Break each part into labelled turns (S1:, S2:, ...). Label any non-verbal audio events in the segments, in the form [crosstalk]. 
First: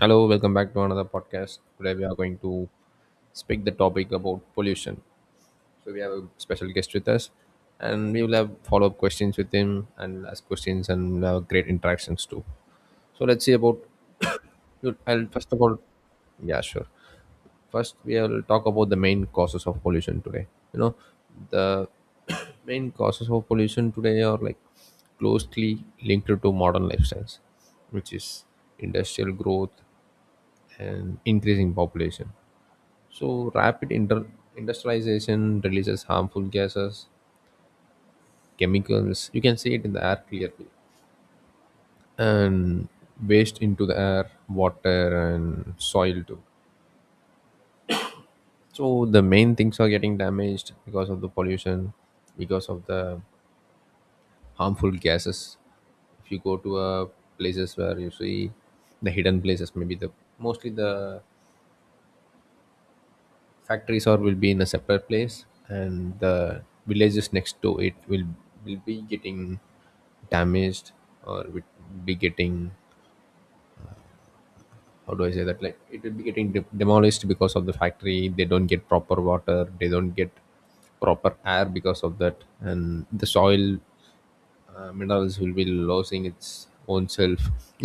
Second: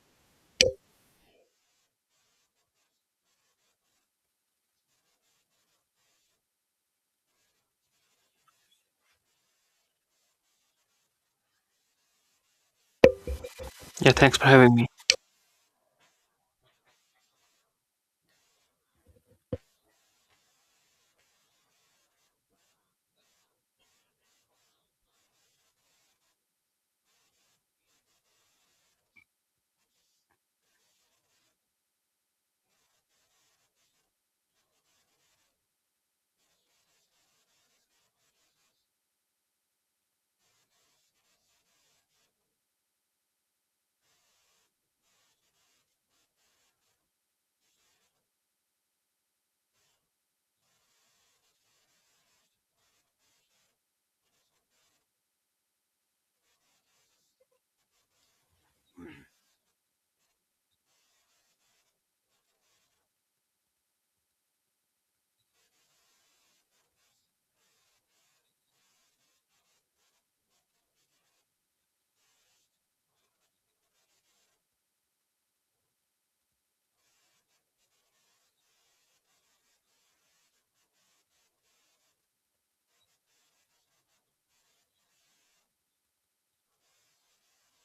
S1: Hello, welcome back to another podcast. Today we are going to speak the topic about pollution. So we have a special guest with us, and we will have follow up questions with him and ask questions and we'll have great interactions too. So let's see about.
S2: Yeah, thanks for having
S1: [coughs]
S2: me.
S1: Look, I'll first of all, yeah, sure. First, we will talk about the main causes of pollution today. You know, the [coughs] main causes of pollution today are like closely linked to modern lifestyles, which is industrial growth and increasing population. So industrialization releases harmful gases, chemicals. You can see it in the air clearly, and waste into the air, water, and soil too. So the main things are getting damaged because of the pollution, because of the harmful gases. If you go to places where you see the hidden places, maybe the mostly the factories or will be in a separate place and the villages next to it will be getting damaged or will be getting, how do I say that, like it will be getting demolished because of the factory. They don't get proper water, they don't get proper air because of that, and the soil minerals will be losing its own self.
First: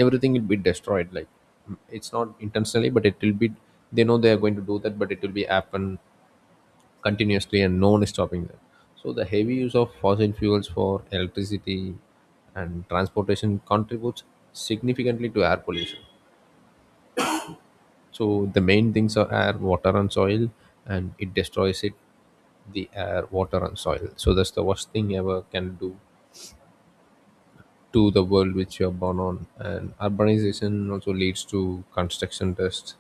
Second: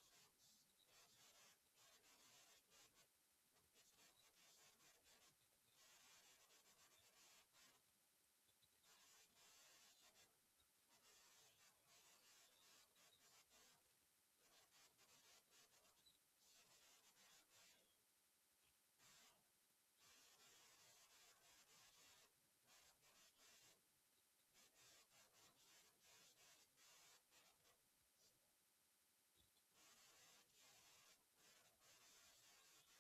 S1: Everything will be destroyed, like it's not intentionally, but it will be, they know they are going to do that, but it will be happen continuously and no one is stopping them. So the heavy use of fossil fuels for electricity and transportation contributes significantly to air pollution. So the main things are air, water, and soil, and it destroys it, the air, water, and soil. So that's the worst thing ever can do to the world which you are born on. And urbanization also leads to construction dust,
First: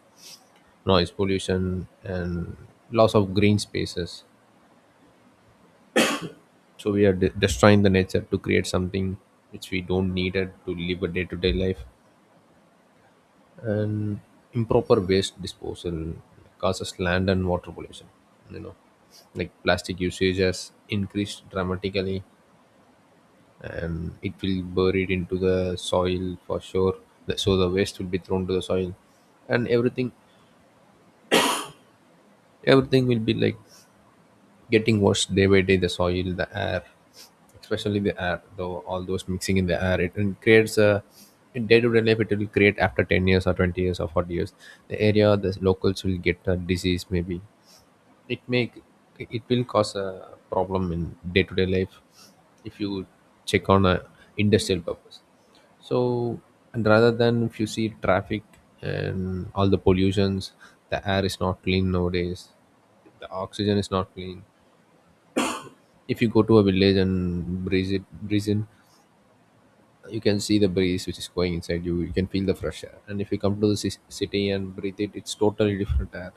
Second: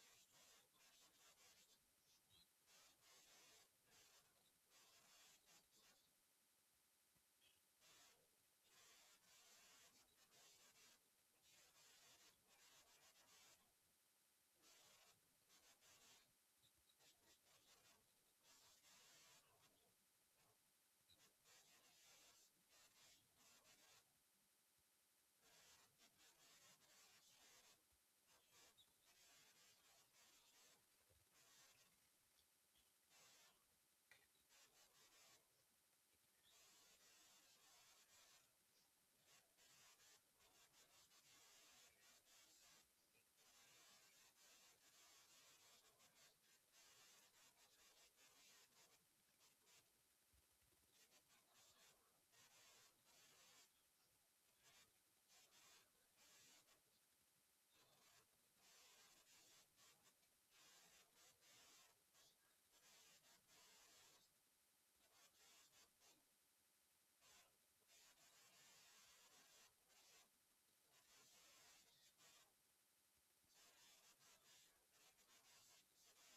S1: noise pollution, and loss of green spaces. So we are destroying the nature to create something which we don't need it to live a day-to-day life, and improper waste disposal causes land and water pollution, you know, like plastic usage has increased dramatically and it will buried into the soil for sure. So the waste will be thrown to the soil, and everything will be like getting worse day by day, the soil, the air, especially the air though, all those mixing in the air, it creates a, in day-to-day life it will create after 10 years or 20 years or 40 years, the area, the locals will get a disease. Maybe it may, it will cause a problem in day-to-day life if you check on a industrial purpose. So, and rather than if you see traffic and all the pollutions, the air is not clean nowadays, the oxygen is not clean. If you go to a village and breeze it, breeze in, you can see the breeze which is going inside you, you can feel the fresh air, and if you come to the city and breathe it, it's totally different air.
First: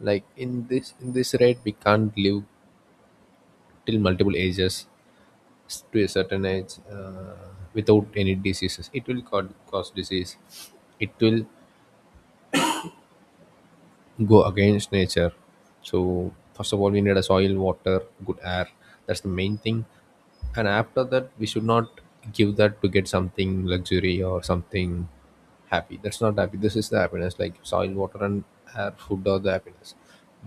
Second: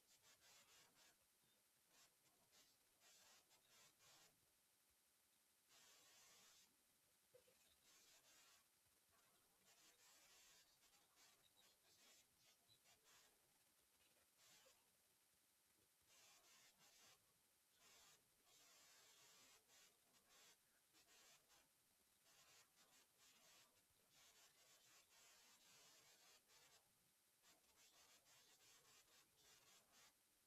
S1: Like in this rate we can't live till multiple ages, to a certain age without any diseases. It will cause disease, it will go against nature. So first of all we need a soil, water, good air, that's the main thing. And after that we should not give that to get something luxury or something happy. That's not happy, this is the happiness, like soil, water, and air, food are the happiness.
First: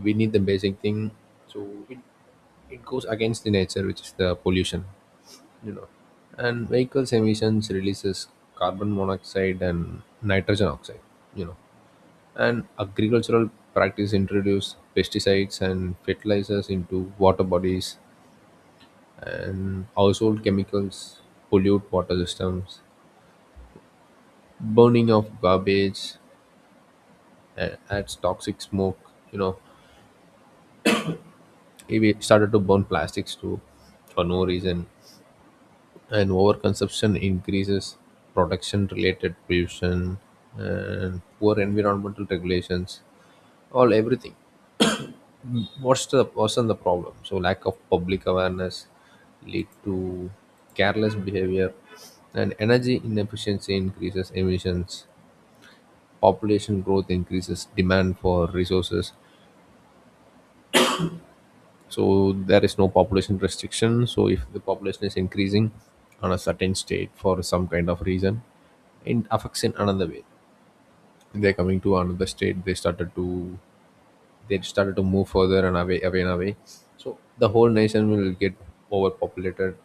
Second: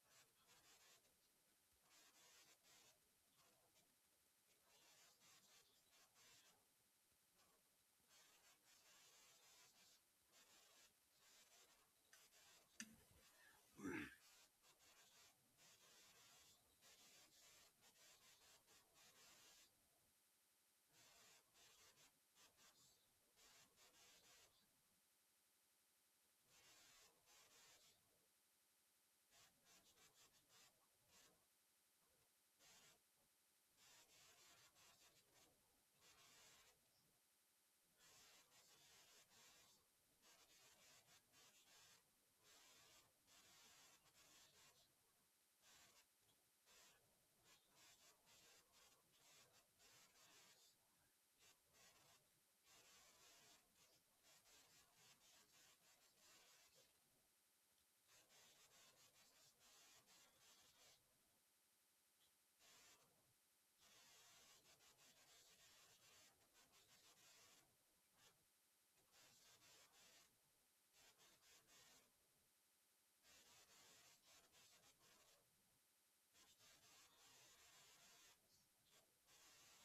S1: We need the basic thing. So it goes against the nature which is the pollution, you know. And vehicles emissions releases carbon monoxide and nitrogen oxide, you know, and agricultural practice introduce pesticides and fertilizers into water bodies, and household chemicals pollute water systems. Burning of garbage adds toxic smoke, you know, we started to burn plastics too for no reason. And overconsumption increases production related pollution, and poor environmental regulations, all everything, what's the problem. So lack of public awareness lead to careless behavior, and energy inefficiency increases emissions, population growth increases demand for resources. So there is no population restriction, so if the population is increasing on a certain state for some kind of reason, it affects in another way. They're coming to another state, they started to move further and away and away. So the whole nation will get overpopulated,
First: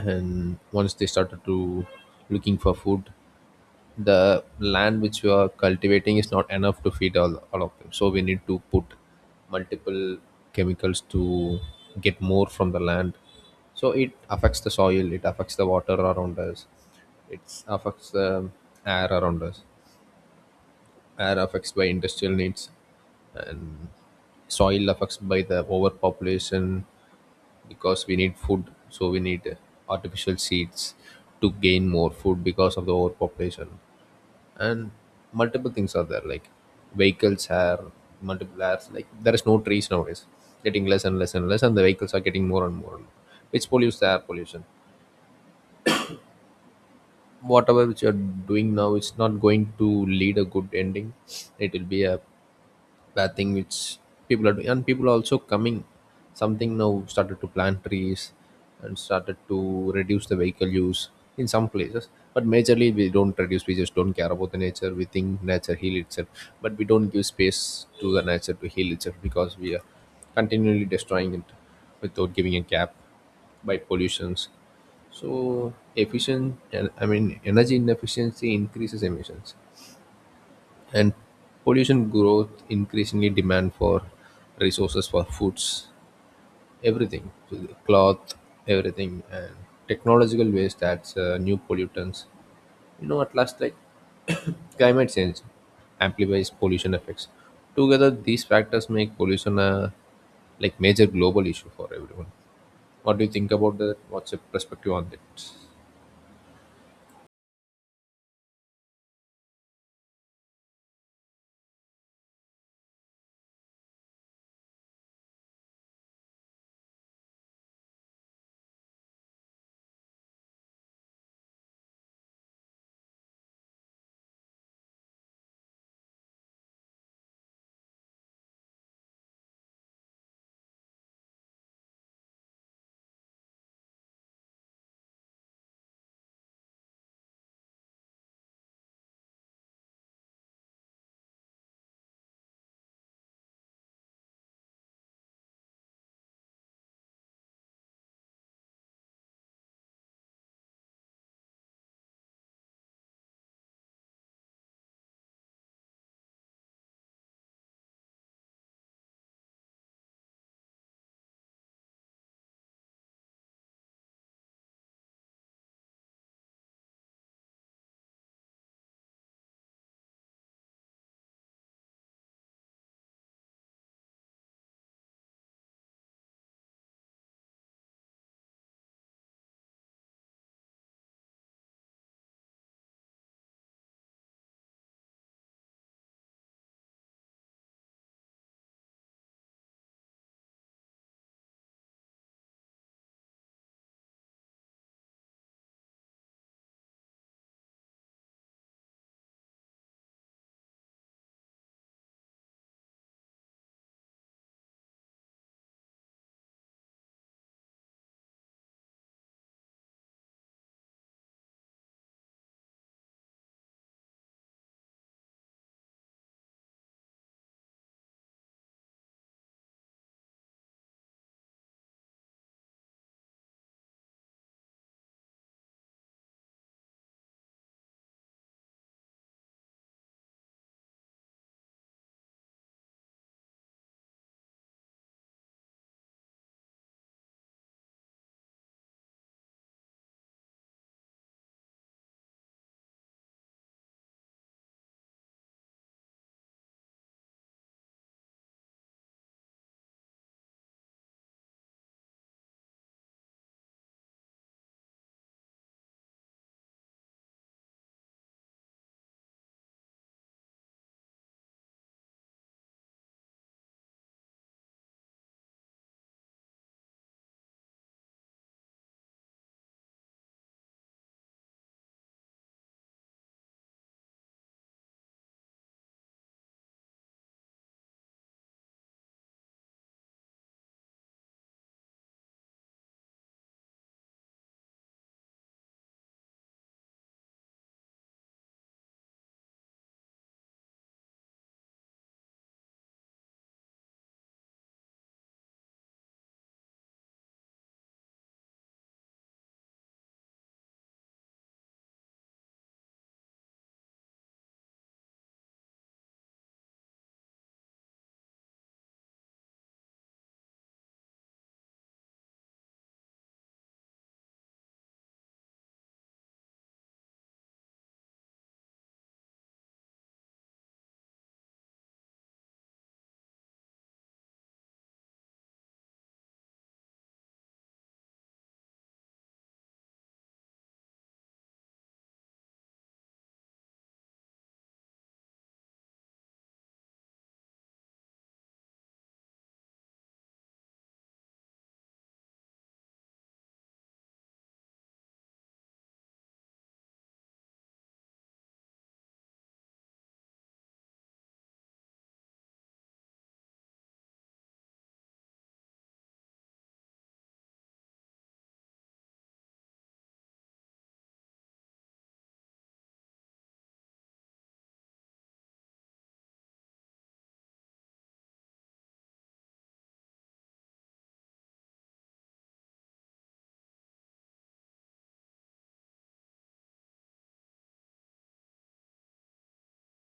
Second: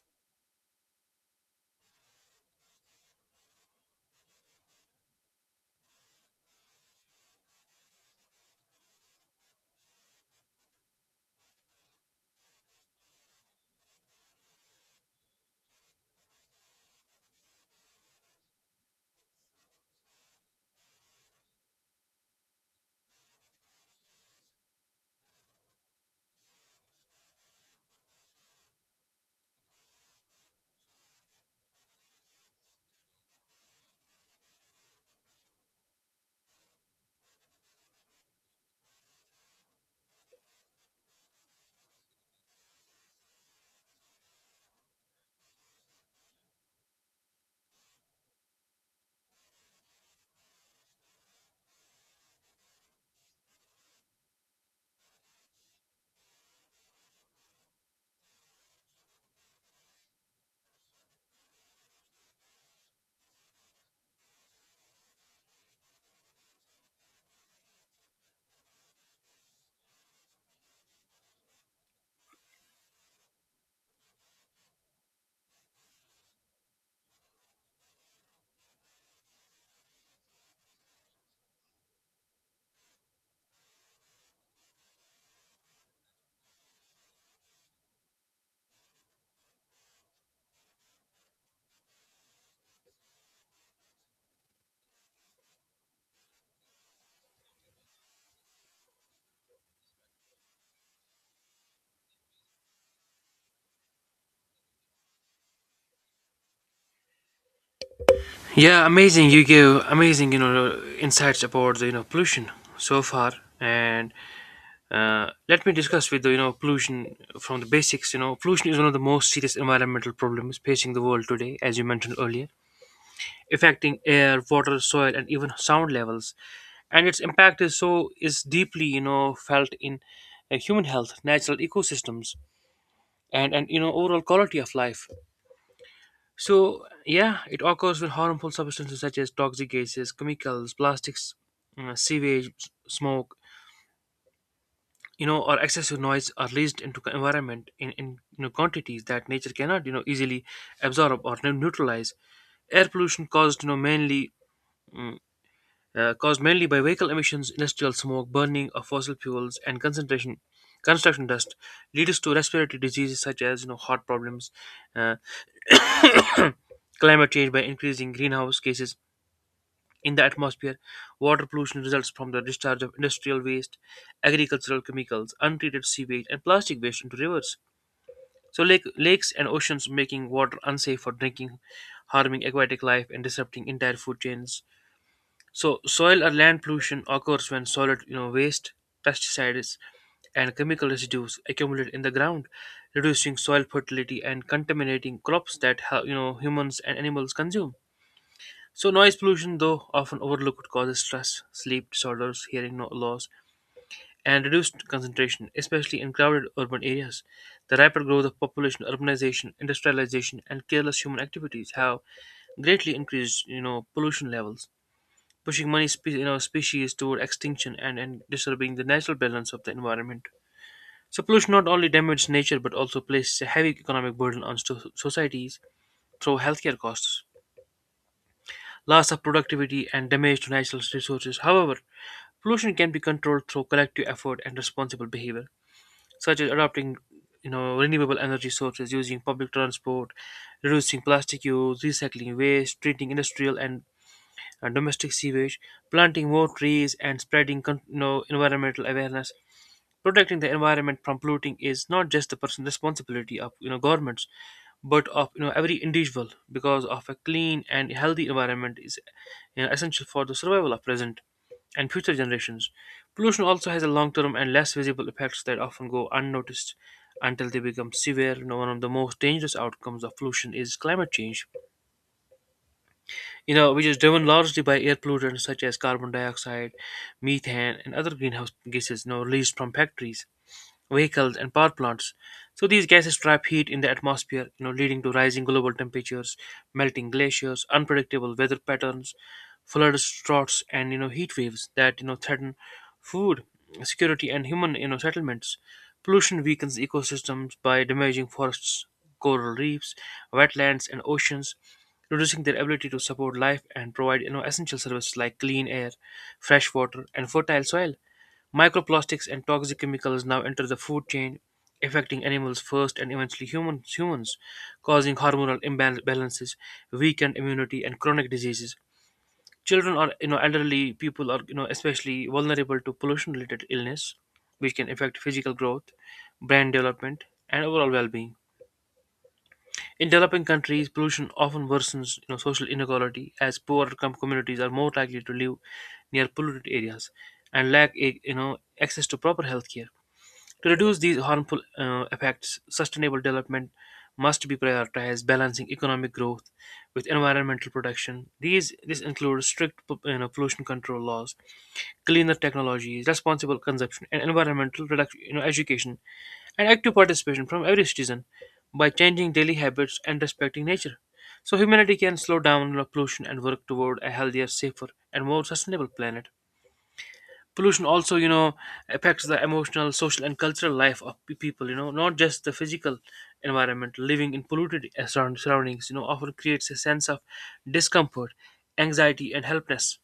S1: and once they started to looking for food, the land which you are cultivating is not enough to feed all of them, so we need to put multiple chemicals to get more from the land. So it affects the soil, it affects the water around us, it affects the air around us. Air affects by industrial needs, and soil affects by the overpopulation, because we need food, so we need artificial seeds to gain more food because of the overpopulation. And multiple things are there, like vehicles are multiple apps, like there is no trees nowadays, getting less and less and less, and the vehicles are getting more and more, which pollutes the air pollution. Whatever which you're doing now, it's not going to lead a good ending. It will be a planting which people are doing, and people are also coming. Something now started to plant trees and started to reduce the vehicle use in some places. But majorly, we don't reduce. We just don't care about the nature. We think nature heal itself, but we don't give space to the nature to heal itself because we are continually destroying it without giving a gap by pollutions. So efficient, and I mean, energy inefficiency increases emissions, and pollution growth increasingly demand for resources for foods, everything, so the cloth, everything, and technological waste, that's new pollutants, you know. At last, like, [coughs] climate change amplifies pollution effects. Together these factors make pollution a, like, major global issue for everyone. What do you think about that? What's your perspective on that?
S2: Yeah, amazing. You give amazing, insights about the pollution so far, and let me discuss with the pollution from the basics. You know, pollution is one of the most serious environmental problems facing the world today, as you mentioned earlier, affecting air, water, soil, and even sound levels. And its impact is deeply felt in human health, natural ecosystems, and overall quality of life. So, yeah, it occurs with harmful substances such as toxic gases, chemicals, plastics, sewage, smoke, you know, or excessive noise are released into the environment in quantities that nature cannot, easily absorb or neutralize. Air pollution caused, mainly mm, caused mainly by vehicle emissions, industrial smoke, burning of fossil fuels, and concentration construction dust leads to respiratory diseases such as heart problems, uh, [coughs] climate change by increasing greenhouse gases in the atmosphere. Water pollution results from the discharge of industrial waste, agricultural chemicals, untreated sewage, and plastic waste into rivers. So, lakes and oceans, making water unsafe for drinking, harming aquatic life, and disrupting entire food chains. So, soil or land pollution occurs when solid waste, pesticides, and chemical residues accumulate in the ground, reducing soil fertility and contaminating crops that you know humans and animals consume. So, noise pollution, though often overlooked, could causes stress, sleep disorders, hearing loss, and reduced concentration, especially in crowded urban areas. The rapid growth of population, urbanization, industrialization, and careless human activities have greatly increased, pollution levels, pushing many you know, species toward extinction and, disturbing the natural balance of the environment. So, pollution not only damages nature but also places a heavy economic burden on societies through healthcare costs, loss of productivity, and damage to natural resources. However, pollution can be controlled through collective effort and responsible behavior, such as adopting renewable energy sources, using public transport, reducing plastic use, recycling waste, treating industrial and domestic sewage, planting more trees, and spreading you know, environmental awareness. Protecting the environment from polluting is not just the personal responsibility of governments, but of every individual. Because of a clean and healthy environment is essential for the survival of present and future generations. Pollution also has a long term and less visible effects that often go unnoticed until they become severe. You know, one of the most dangerous outcomes of pollution is climate change, which is driven largely by air pollutants such as carbon dioxide, methane, and other greenhouse gases released from factories, vehicles, and power plants. So these gases trap heat in the atmosphere, leading to rising global temperatures, melting glaciers, unpredictable weather patterns, floods, droughts, and heat waves that threaten food security and human settlements. Pollution weakens ecosystems by damaging forests, coral reefs, wetlands, and oceans, reducing their ability to support life and provide essential services like clean air, fresh water, and fertile soil. Microplastics and toxic chemicals now enter the food chain, affecting animals first and eventually humans, causing hormonal imbalances, weakened immunity, and chronic diseases. Children or elderly people are especially vulnerable to pollution-related illness, which can affect physical growth, brain development, and overall well-being. In developing countries, pollution often worsens social inequality, as poorer communities are more likely to live near polluted areas and lack a, access to proper health care. To reduce these harmful effects, sustainable development must be prioritized, balancing economic growth with environmental protection. These this includes strict pollution control laws, cleaner technologies, responsible consumption, and environmental reduction, education and active participation from every citizen by changing daily habits and respecting nature. So humanity can slow down pollution and work toward a healthier, safer, and more sustainable planet. Pollution also affects the emotional, social, and cultural life of people, not just the physical environment. Living in polluted surroundings often creates a sense of discomfort, anxiety, and helplessness,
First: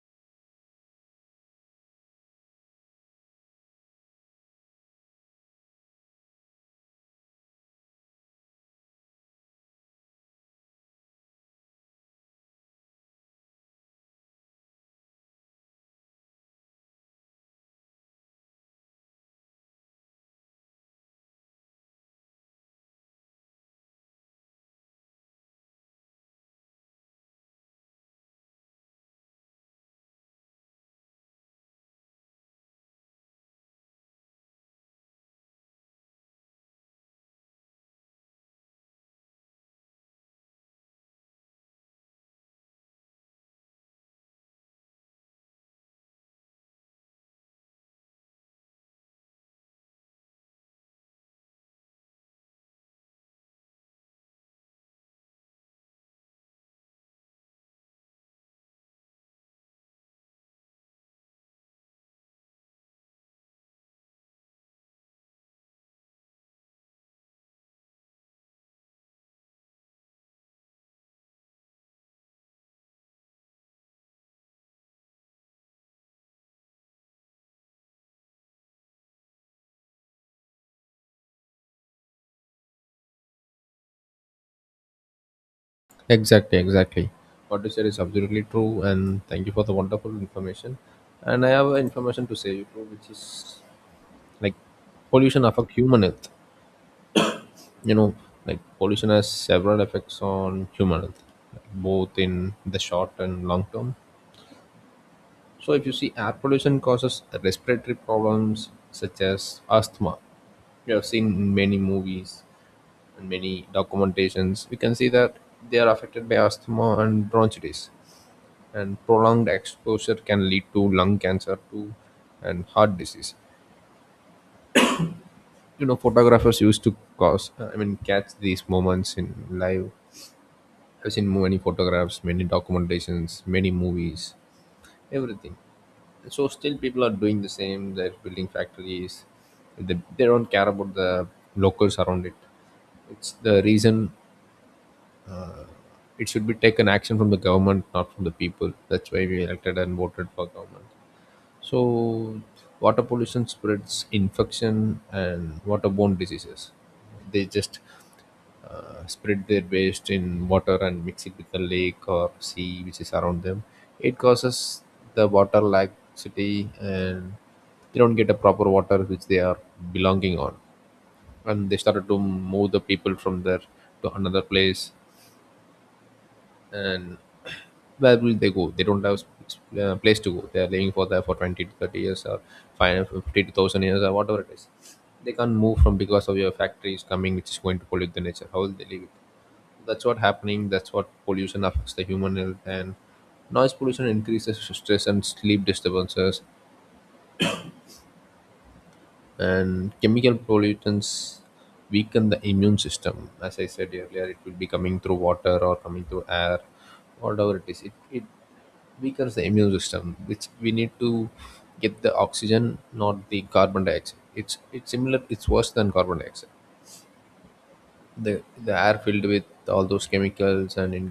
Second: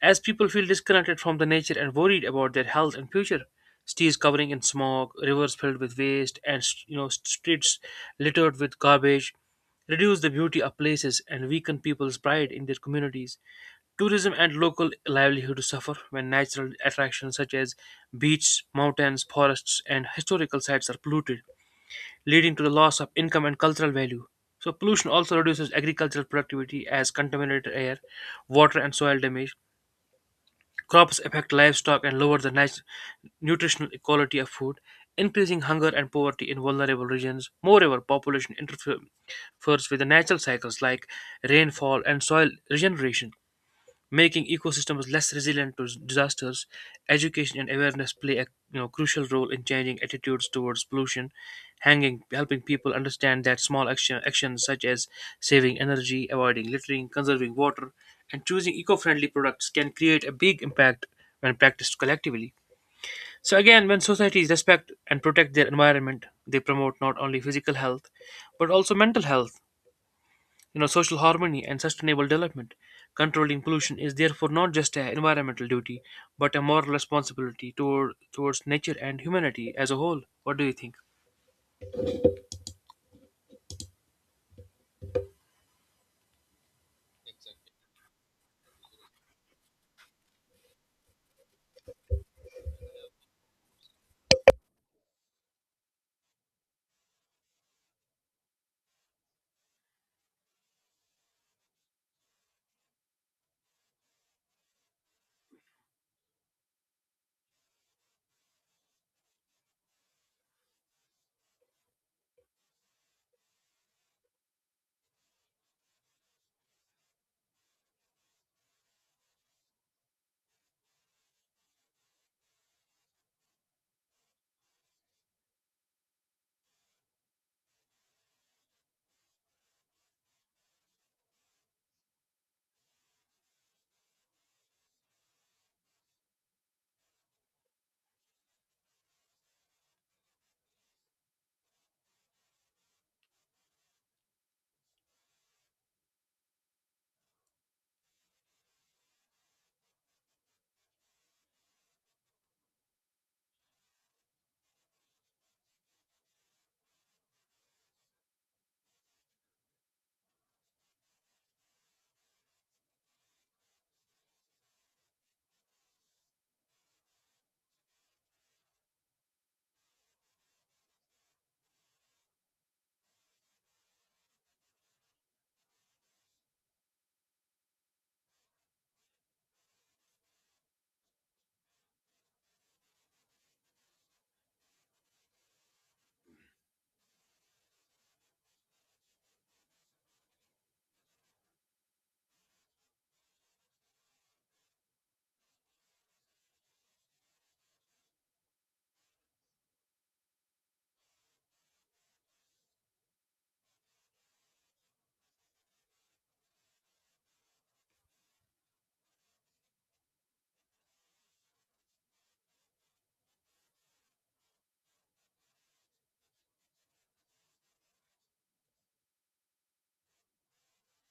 S2: as people feel disconnected from the nature and worried about their health and future. Cities covering in smog, rivers filled with waste, and streets littered with garbage reduce the beauty of places and weaken people's pride in their communities. Tourism and local livelihood suffer when natural attractions such as beaches, mountains, forests, and historical sites are polluted, leading to the loss of income and cultural value. So, pollution also reduces agricultural productivity as contaminated air, water, and soil damage. Crops affect livestock and lower the nutritional quality of food, increasing hunger and poverty in vulnerable regions. Moreover, population interferes with the natural cycles like rainfall and soil regeneration, making ecosystems less resilient to disasters. Education and awareness play a crucial role in changing attitudes towards pollution, helping people understand that actions such as saving energy, avoiding littering, conserving water, and choosing eco-friendly products can create a big impact when practiced collectively. So again, when societies respect and protect their environment, they promote not only physical health but also mental health, social harmony, and sustainable development. Controlling pollution is therefore not just an environmental duty but a moral responsibility towards nature and humanity as a whole. What do you think?
S1: Exactly, exactly. What you said is absolutely true, and thank you for the wonderful information. And I have a information to say you too, which is like pollution affect human health. You know, like pollution has several effects on human health, like both in the short and long term. So if you see, air pollution causes respiratory problems such as asthma. We have seen in many movies and many documentations. We can see that they are affected by asthma and bronchitis, and prolonged exposure can lead to lung cancer too, and heart disease, you know. Photographers used to cause I mean catch these moments in live. I've seen many photographs, many documentations, many movies, everything. So still people are doing the same, they're building factories, they don't care about the locals around it. It's the reason it should be taken action from the government, not from the people. That's why we elected and voted for government. So, water pollution spreads infection and waterborne diseases. They just spread their waste in water and mix it with the lake or sea which is around them. It causes the water laxity and they don't get a proper water which they are belonging on. And they started to move the people from there to another place, and where will they go? They don't have place to go. They are living for there for 20 to 30 years or 5 50 to 1000 years or whatever it is. They can't move from because of your factories coming, which is going to pollute the nature. How will they live it? That's what happening. That's what pollution affects the human health. And noise pollution increases stress and sleep disturbances, and chemical pollutants weaken the immune system. As I said earlier, it will be coming through water or coming through air, whatever it is. It weakens the immune system, which we need to get the oxygen, not the carbon dioxide. It's similar, it's worse than carbon dioxide. The the air filled with all those chemicals and in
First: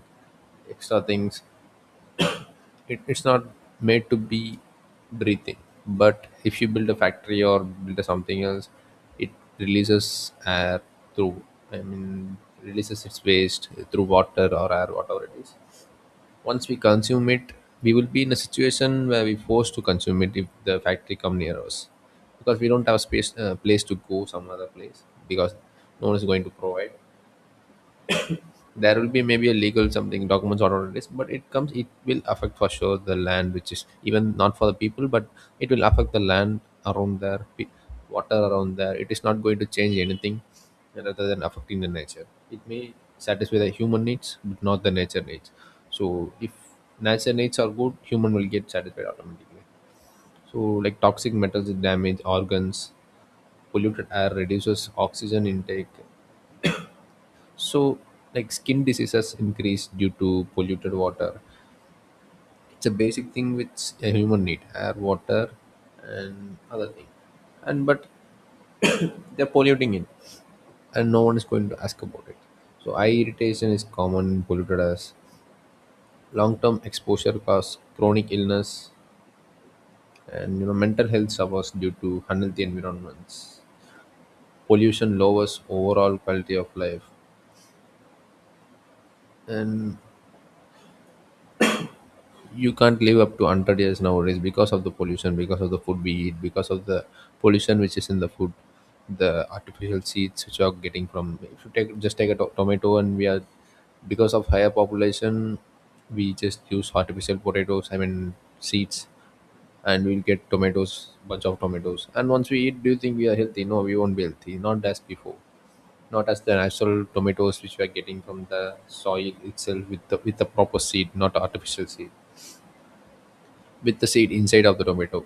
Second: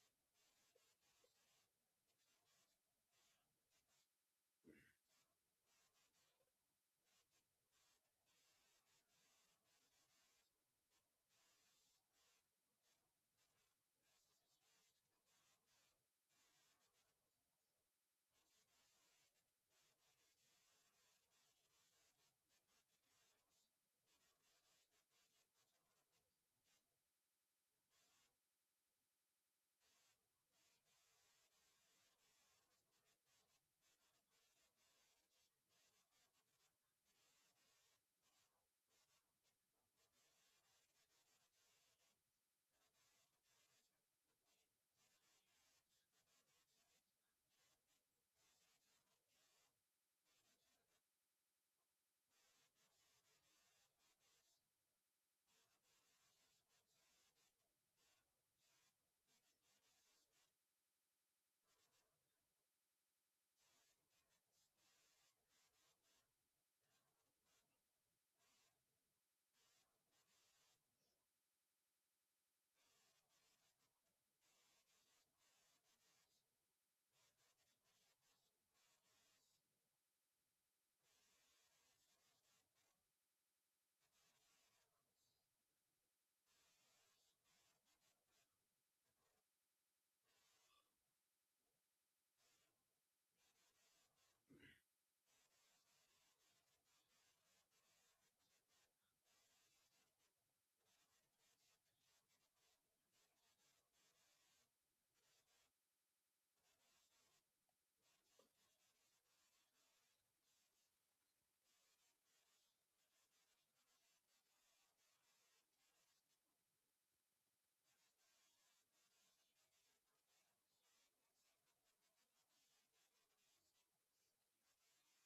S1: extra things, it's not made to be breathing. But if you build a factory or build a something else, it releases air through i mean releases its waste through water or air, whatever it is. Once we consume it, we will be in a situation where we're forced to consume it if the factory come near us, because we don't have space, place to go some other place, because no one is going to provide. There will be maybe a legal something documents or what it is, but it comes, it will affect for sure the land, which is even not for the people, but it will affect the land around there. Water around there, it is not going to change anything rather than affecting the nature. It may satisfy the human needs, but not the nature needs. So if nature needs are good, human will get satisfied automatically. So like toxic metals damage organs, polluted air reduces oxygen intake, so, like skin diseases increase due to polluted water. It's a basic thing which a human need: air, water, and other thing. And but [coughs] they're polluting it, and no one is going to ask about it. So, eye irritation is common in polluted, as long-term exposure cause chronic illness, and mental health suffers due to unhealthy environments. Pollution lowers overall quality of life, and you can't live up to 100 years nowadays because of the pollution, because of the food we eat, because of the pollution which is in the food, the artificial seeds which are getting from. If you take just take a tomato, and we are, because of higher population, we just use artificial potatoes, seeds, and we'll get tomatoes, bunch of tomatoes. And once we eat, do you think we are healthy? No, we won't be healthy, not as before, not as the natural tomatoes which we are getting from the soil itself, with the proper seed, not artificial seed, with the seed inside of the tomato.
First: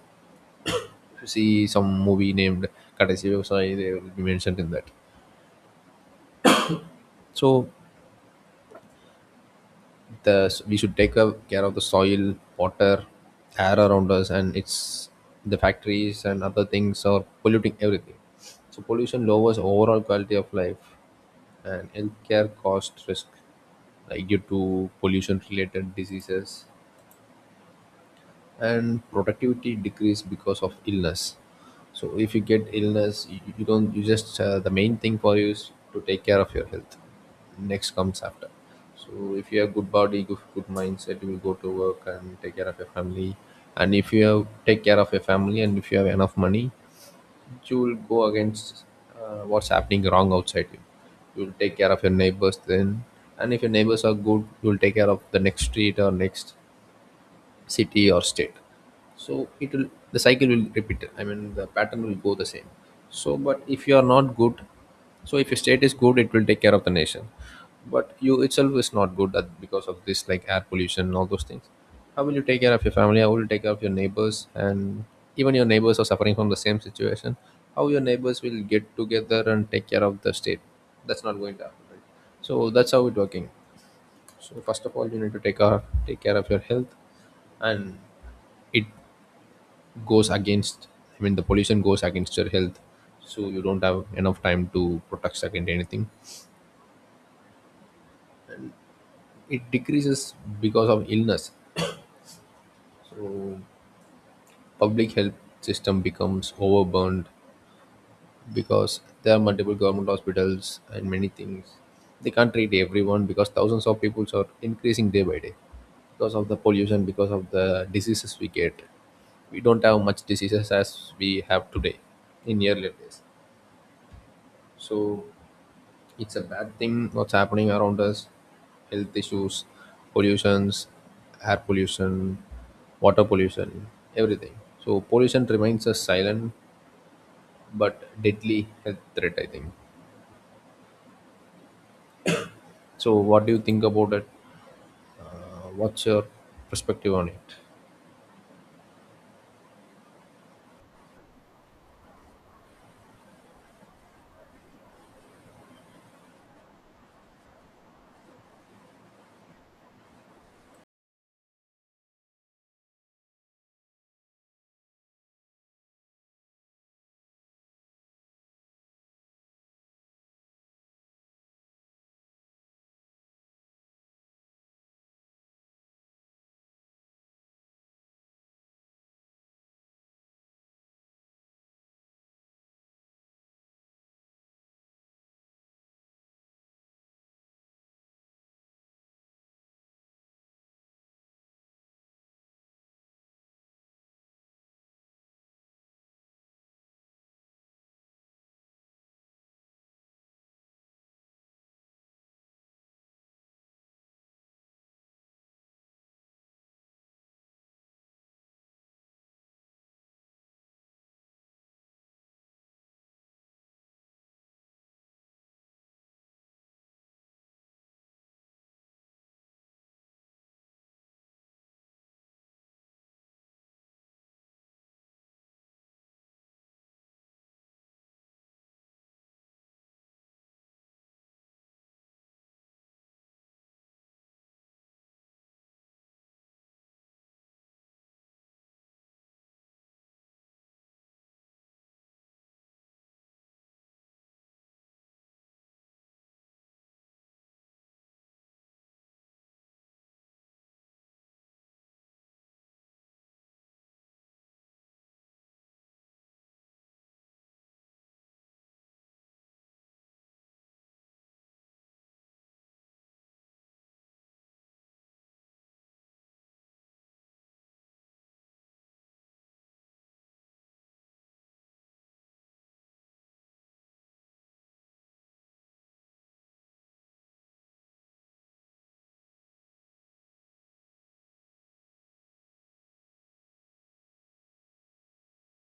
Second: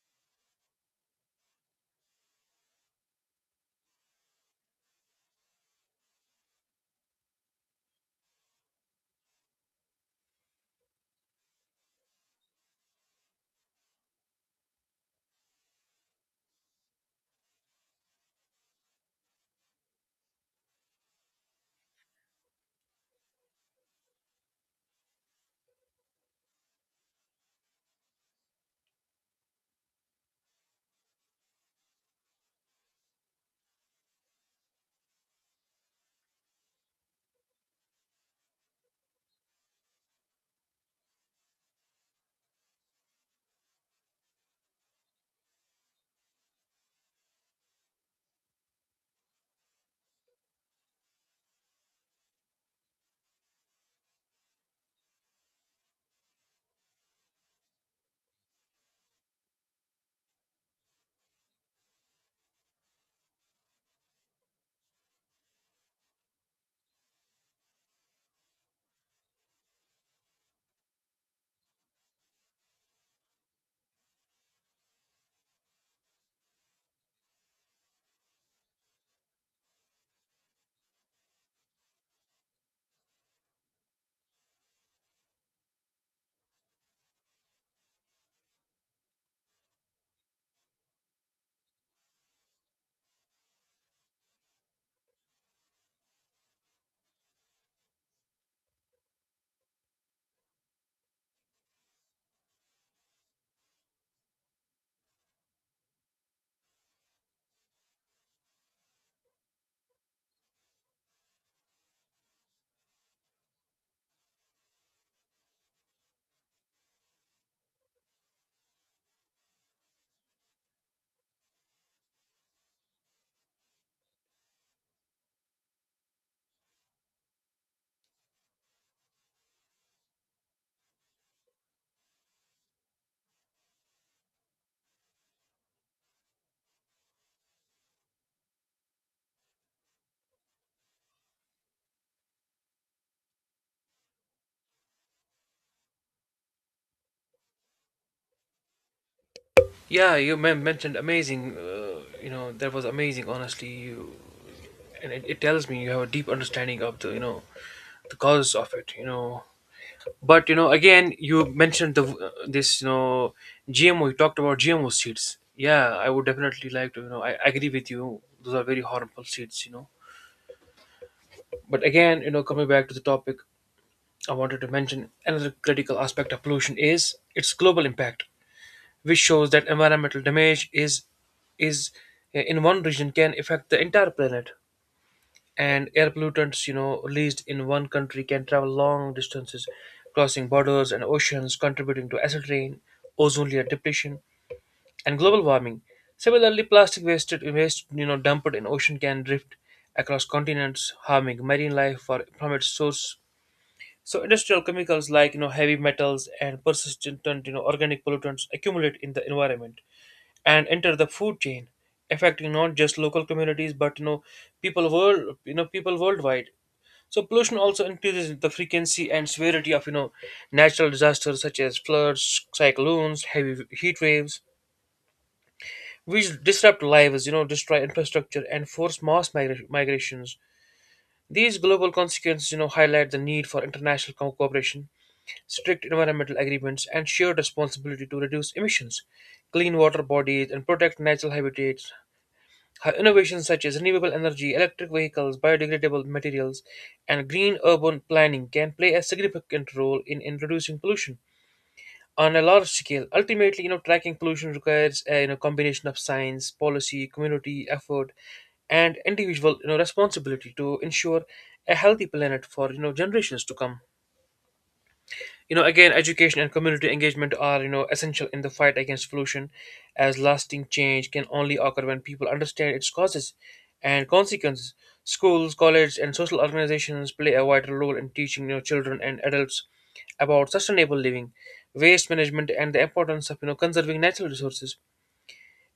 S1: If you see some movie named Katasi Vyavasai, they will be mentioned in that. So the we should care of the soil, water, air around us, and it's the factories and other things are polluting everything. So pollution lowers overall quality of life and healthcare cost risk, like due to pollution related diseases, and productivity decrease because of illness. So if you get illness, you don't, you just the main thing for you is to take care of your health, next comes after. So if you have good body, good mindset, you will go to work and take care of your family. And if you have take care of your family, and if you have enough money, you will go against what's happening wrong outside you. You will take care of your neighbors then, and if your neighbors are good, you will take care of the next street or next city or state. So it will, the cycle will repeat, the pattern will go the same. So but if you are not good, so if your state is good, it will take care of the nation, but you itself is not good at, because of this like air pollution and all those things, how will you take care of your family? How will you take care of your neighbors? And even your neighbors are suffering from the same situation. How your neighbors will get together and take care of the state? That's not going to happen, right? So that's how it's working. So first of all, you need to take care of your health. And it goes against, the pollution goes against your health. So you don't have enough time to protect against anything. It decreases because of illness. So public health system becomes overburdened, because there are multiple government hospitals and many things. They can't treat everyone because thousands of people are increasing day by day, because of the pollution, because of the diseases we get. We don't have much diseases as we have today, in earlier days. So it's a bad thing what's happening around us. Health issues, pollutions, air pollution, water pollution, everything. So pollution remains a silent but deadly health threat, I think. So what do you think about it? What's your perspective on it?
S2: Yeah, you mentioned amazing, you know, that was amazing honestly, you, and it tells me you have a deep understanding of the the causes of it, you know. But you know, again, you mentioned the this you know GMO, you talked about GMO seeds. Yeah, I would definitely like to I agree with you, those are very harmful seeds, you know. But again, you know, coming back to the topic, I wanted to mention another critical aspect of pollution is its global impact, which shows that environmental damage is in one region can affect the entire planet. And air pollutants, you know, released in one country can travel long distances, crossing borders and oceans, contributing to acid rain, ozone layer depletion, and global warming. Similarly, plastic wasted waste, you know, dumped in ocean can drift across continents, harming marine life from its source. So industrial chemicals like heavy metals and persistent organic pollutants accumulate in the environment and enter the food chain, affecting not just local communities but you know people worldwide. So pollution also increases the frequency and severity of natural disasters such as floods, cyclones, heavy heat waves, which disrupt lives, you know, destroy infrastructure, and force mass migrations. These global consequences, you know, highlight the need for international cooperation, strict environmental agreements, and shared responsibility to reduce emissions, clean water bodies, and protect natural habitats. Her innovations such as renewable energy, electric vehicles, biodegradable materials, and green urban planning can play a significant role in reducing pollution on a large scale. Ultimately, you know, tracking pollution requires a combination of science, policy, community effort, and individual, responsibility to ensure a healthy planet for generations to come. You know, again, education and community engagement are essential in the fight against pollution, as lasting change can only occur when people understand its causes and consequences. Schools, colleges, and social organizations play a vital role in teaching children and adults about sustainable living, waste management, and the importance of conserving natural resources.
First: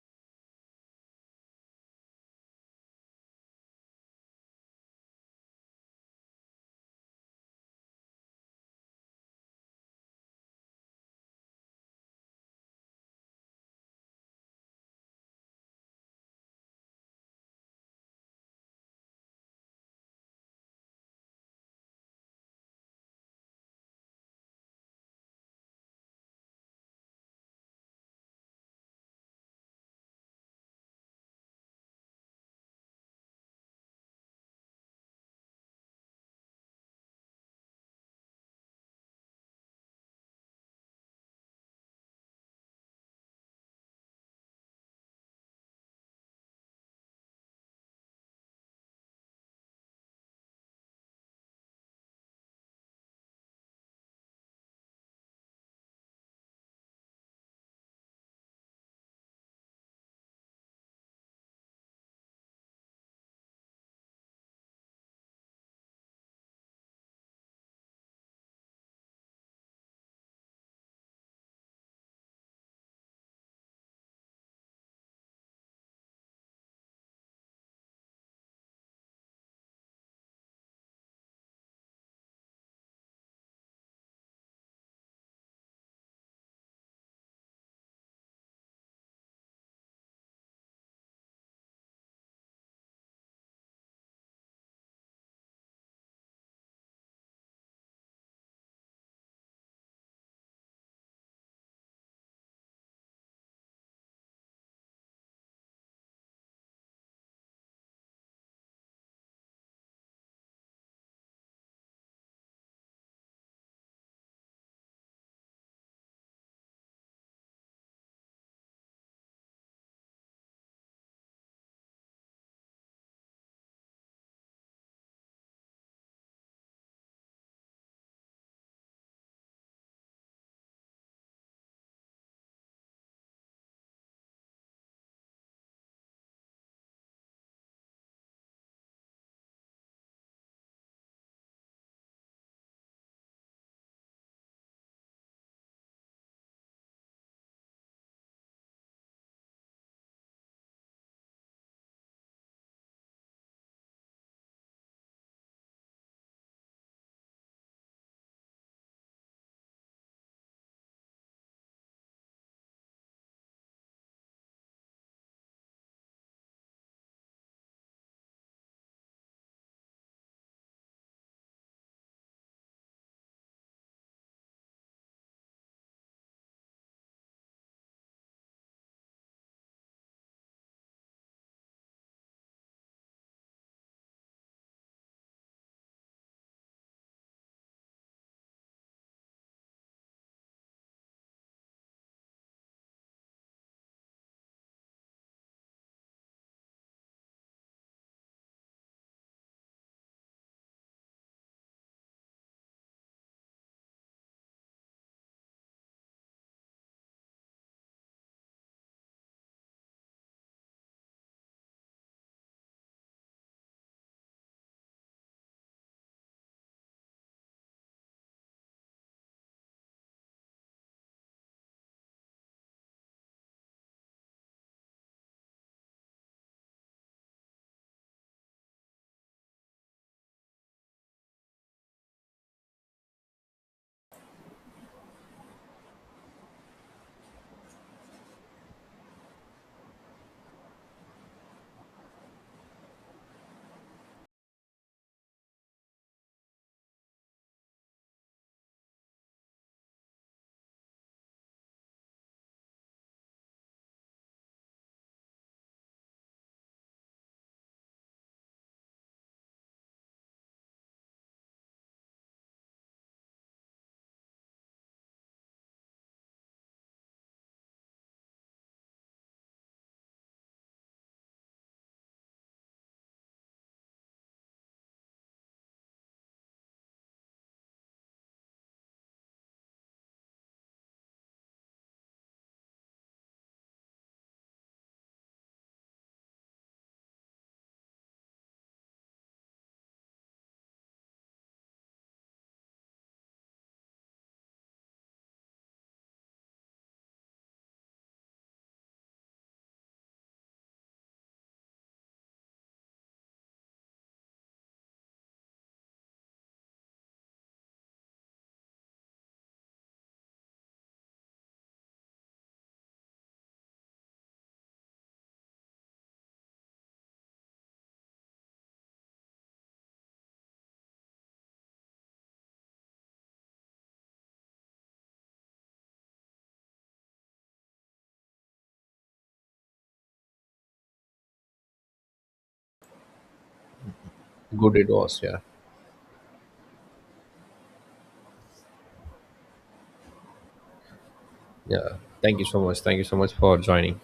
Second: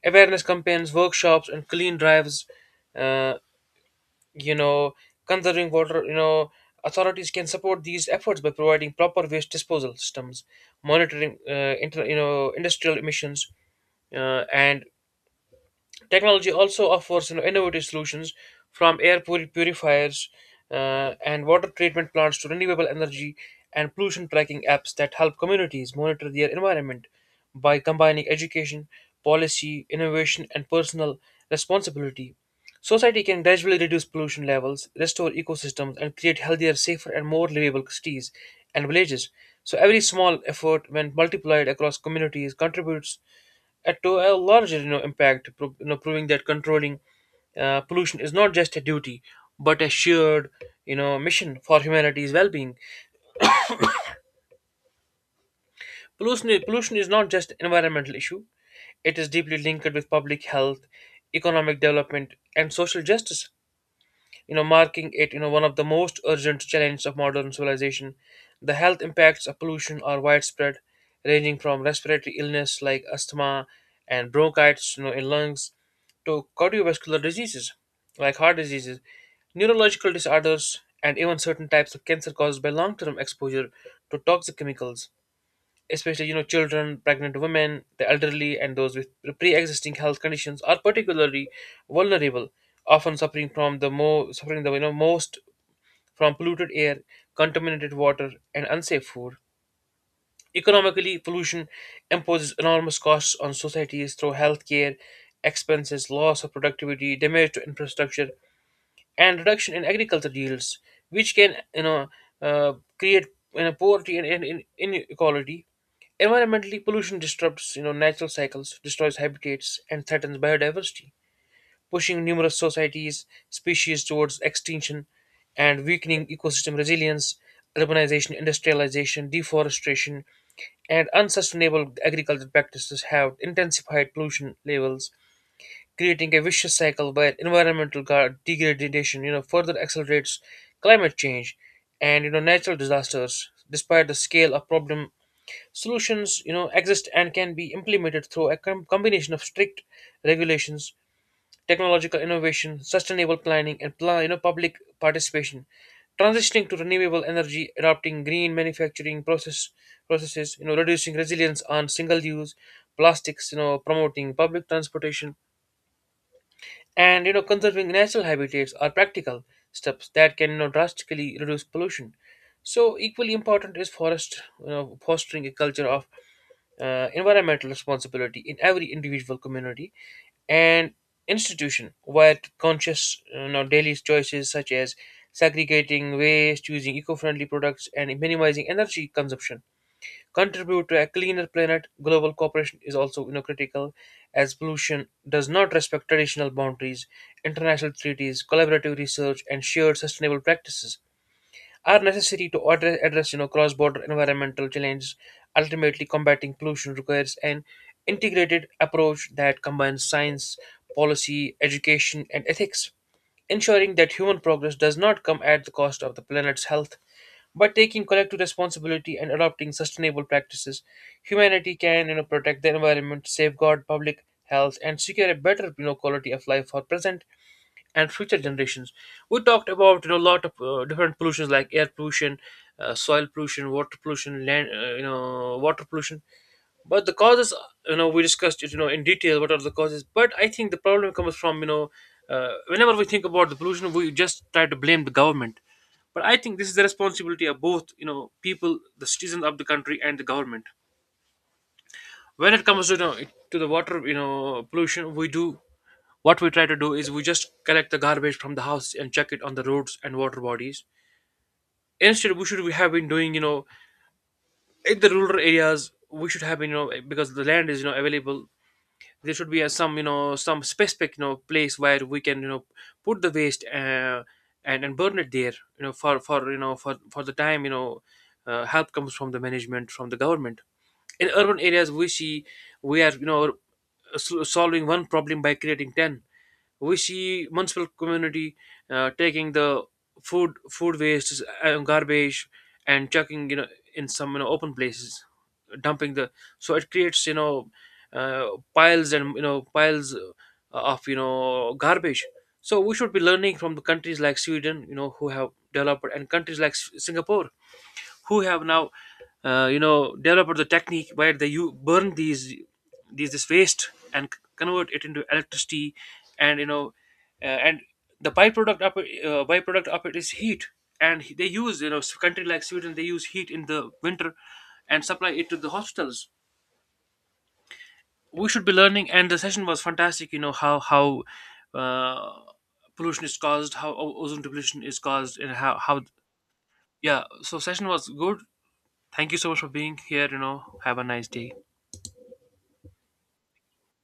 S2: Awareness campaigns, workshops, and clean drives, uh, you know, conserving water, you know, authorities can support these efforts by providing proper waste disposal systems, monitoring, you know, industrial emissions, and technology also offers innovative solutions, from air purifiers and water treatment plants to renewable energy and pollution tracking apps that help communities monitor their environment. By combining education, policy, innovation, and personal responsibility, society can gradually reduce pollution levels, restore ecosystems, and create healthier, safer, and more livable cities and villages. So, every small effort, when multiplied across communities, contributes to a larger impact, you know, proving that controlling pollution is not just a duty but a shared, mission for humanity's well-being. Pollution is not just an environmental issue, it is deeply linked with public health, economic development, and social justice, you know, marking it, one of the most urgent challenges of modern civilization. The health impacts of pollution are widespread, ranging from respiratory illness like asthma and bronchitis, in lungs, to cardiovascular diseases like heart diseases, neurological disorders, and even certain types of cancer caused by long-term exposure to toxic chemicals, especially children, pregnant women, the elderly, and those with pre-existing health conditions are particularly vulnerable, often suffering from the more suffering the you know, most from polluted air, contaminated water, and unsafe food. Economically, pollution imposes enormous costs on societies through healthcare expenses, loss of productivity, damage to infrastructure, and reduction in agricultural yields, which can, create, poverty and, and inequality. Environmentally, pollution disrupts natural cycles, destroys habitats, and threatens biodiversity, pushing numerous societies, species towards extinction, and weakening ecosystem resilience. Urbanization, industrialization, deforestation, and unsustainable agricultural practices have intensified pollution levels, creating a vicious cycle where degradation, further accelerates climate change and natural disasters. Despite the scale of problem, solutions, exist and can be implemented through a combination of strict regulations, technological innovation, sustainable planning, and public participation. Transitioning to renewable energy, adopting green manufacturing process processes, reducing resilience on single-use plastics, promoting public transportation, and conserving natural habitats are practical steps that can, drastically reduce pollution. So equally important is forest, fostering a culture of environmental responsibility in every individual, community, and institution, where conscious daily choices such as segregating waste, using eco-friendly products, and minimizing energy consumption contribute to a cleaner planet. Global cooperation is also, critical, as pollution does not respect traditional boundaries. International treaties, collaborative research, and shared sustainable practices are necessary to address cross-border environmental challenges. Ultimately, combating pollution requires an integrated approach that combines science, policy, education, and ethics, ensuring that human progress does not come at the cost of the planet's health. By taking collective responsibility and adopting sustainable practices, humanity can, protect the environment, safeguard public health, and secure a better, quality of life for present and future generations. We talked about a lot of different pollutions like air pollution, soil pollution, water pollution, land you know water pollution. But the causes, we discussed it, in detail, what are the causes. But I think the problem comes from, whenever we think about the pollution, we just try to blame the government. But I think this is the responsibility of both, people, the citizens of the country, and the government. When it comes to, to the water, pollution, we do what we try to do is we just collect the garbage from the house and chuck it on the roads and water bodies. Instead, we have been doing, in the rural areas, we should have been, because the land is, available. There should be some, some specific, place where we can, put the waste, and burn it there, for for the time, help comes from the management, from the government. In urban areas, we see we are, solving one problem by creating ten. We see municipal community, taking the food waste, garbage and chucking, in some, open places, dumping the, so it creates, uh, piles and, piles, of, garbage. So we should be learning from the countries like Sweden, who have developed, and countries like Singapore, who have now, developed the technique where they you burn these this waste and convert it into electricity, and, uh, and the byproduct of it is heat. And they use, country like Sweden, they use heat in the winter and supply it to the hospitals. We should be learning. And the session was fantastic, how uh, pollution is caused, how ozone
S1: Good,
S2: depletion
S1: it
S2: is
S1: was, yeah.
S2: caused, and how, yeah, so session was good. Thank you so much for being here. Have a nice day.
S1: Yeah, thank you so much, thank you so much for joining.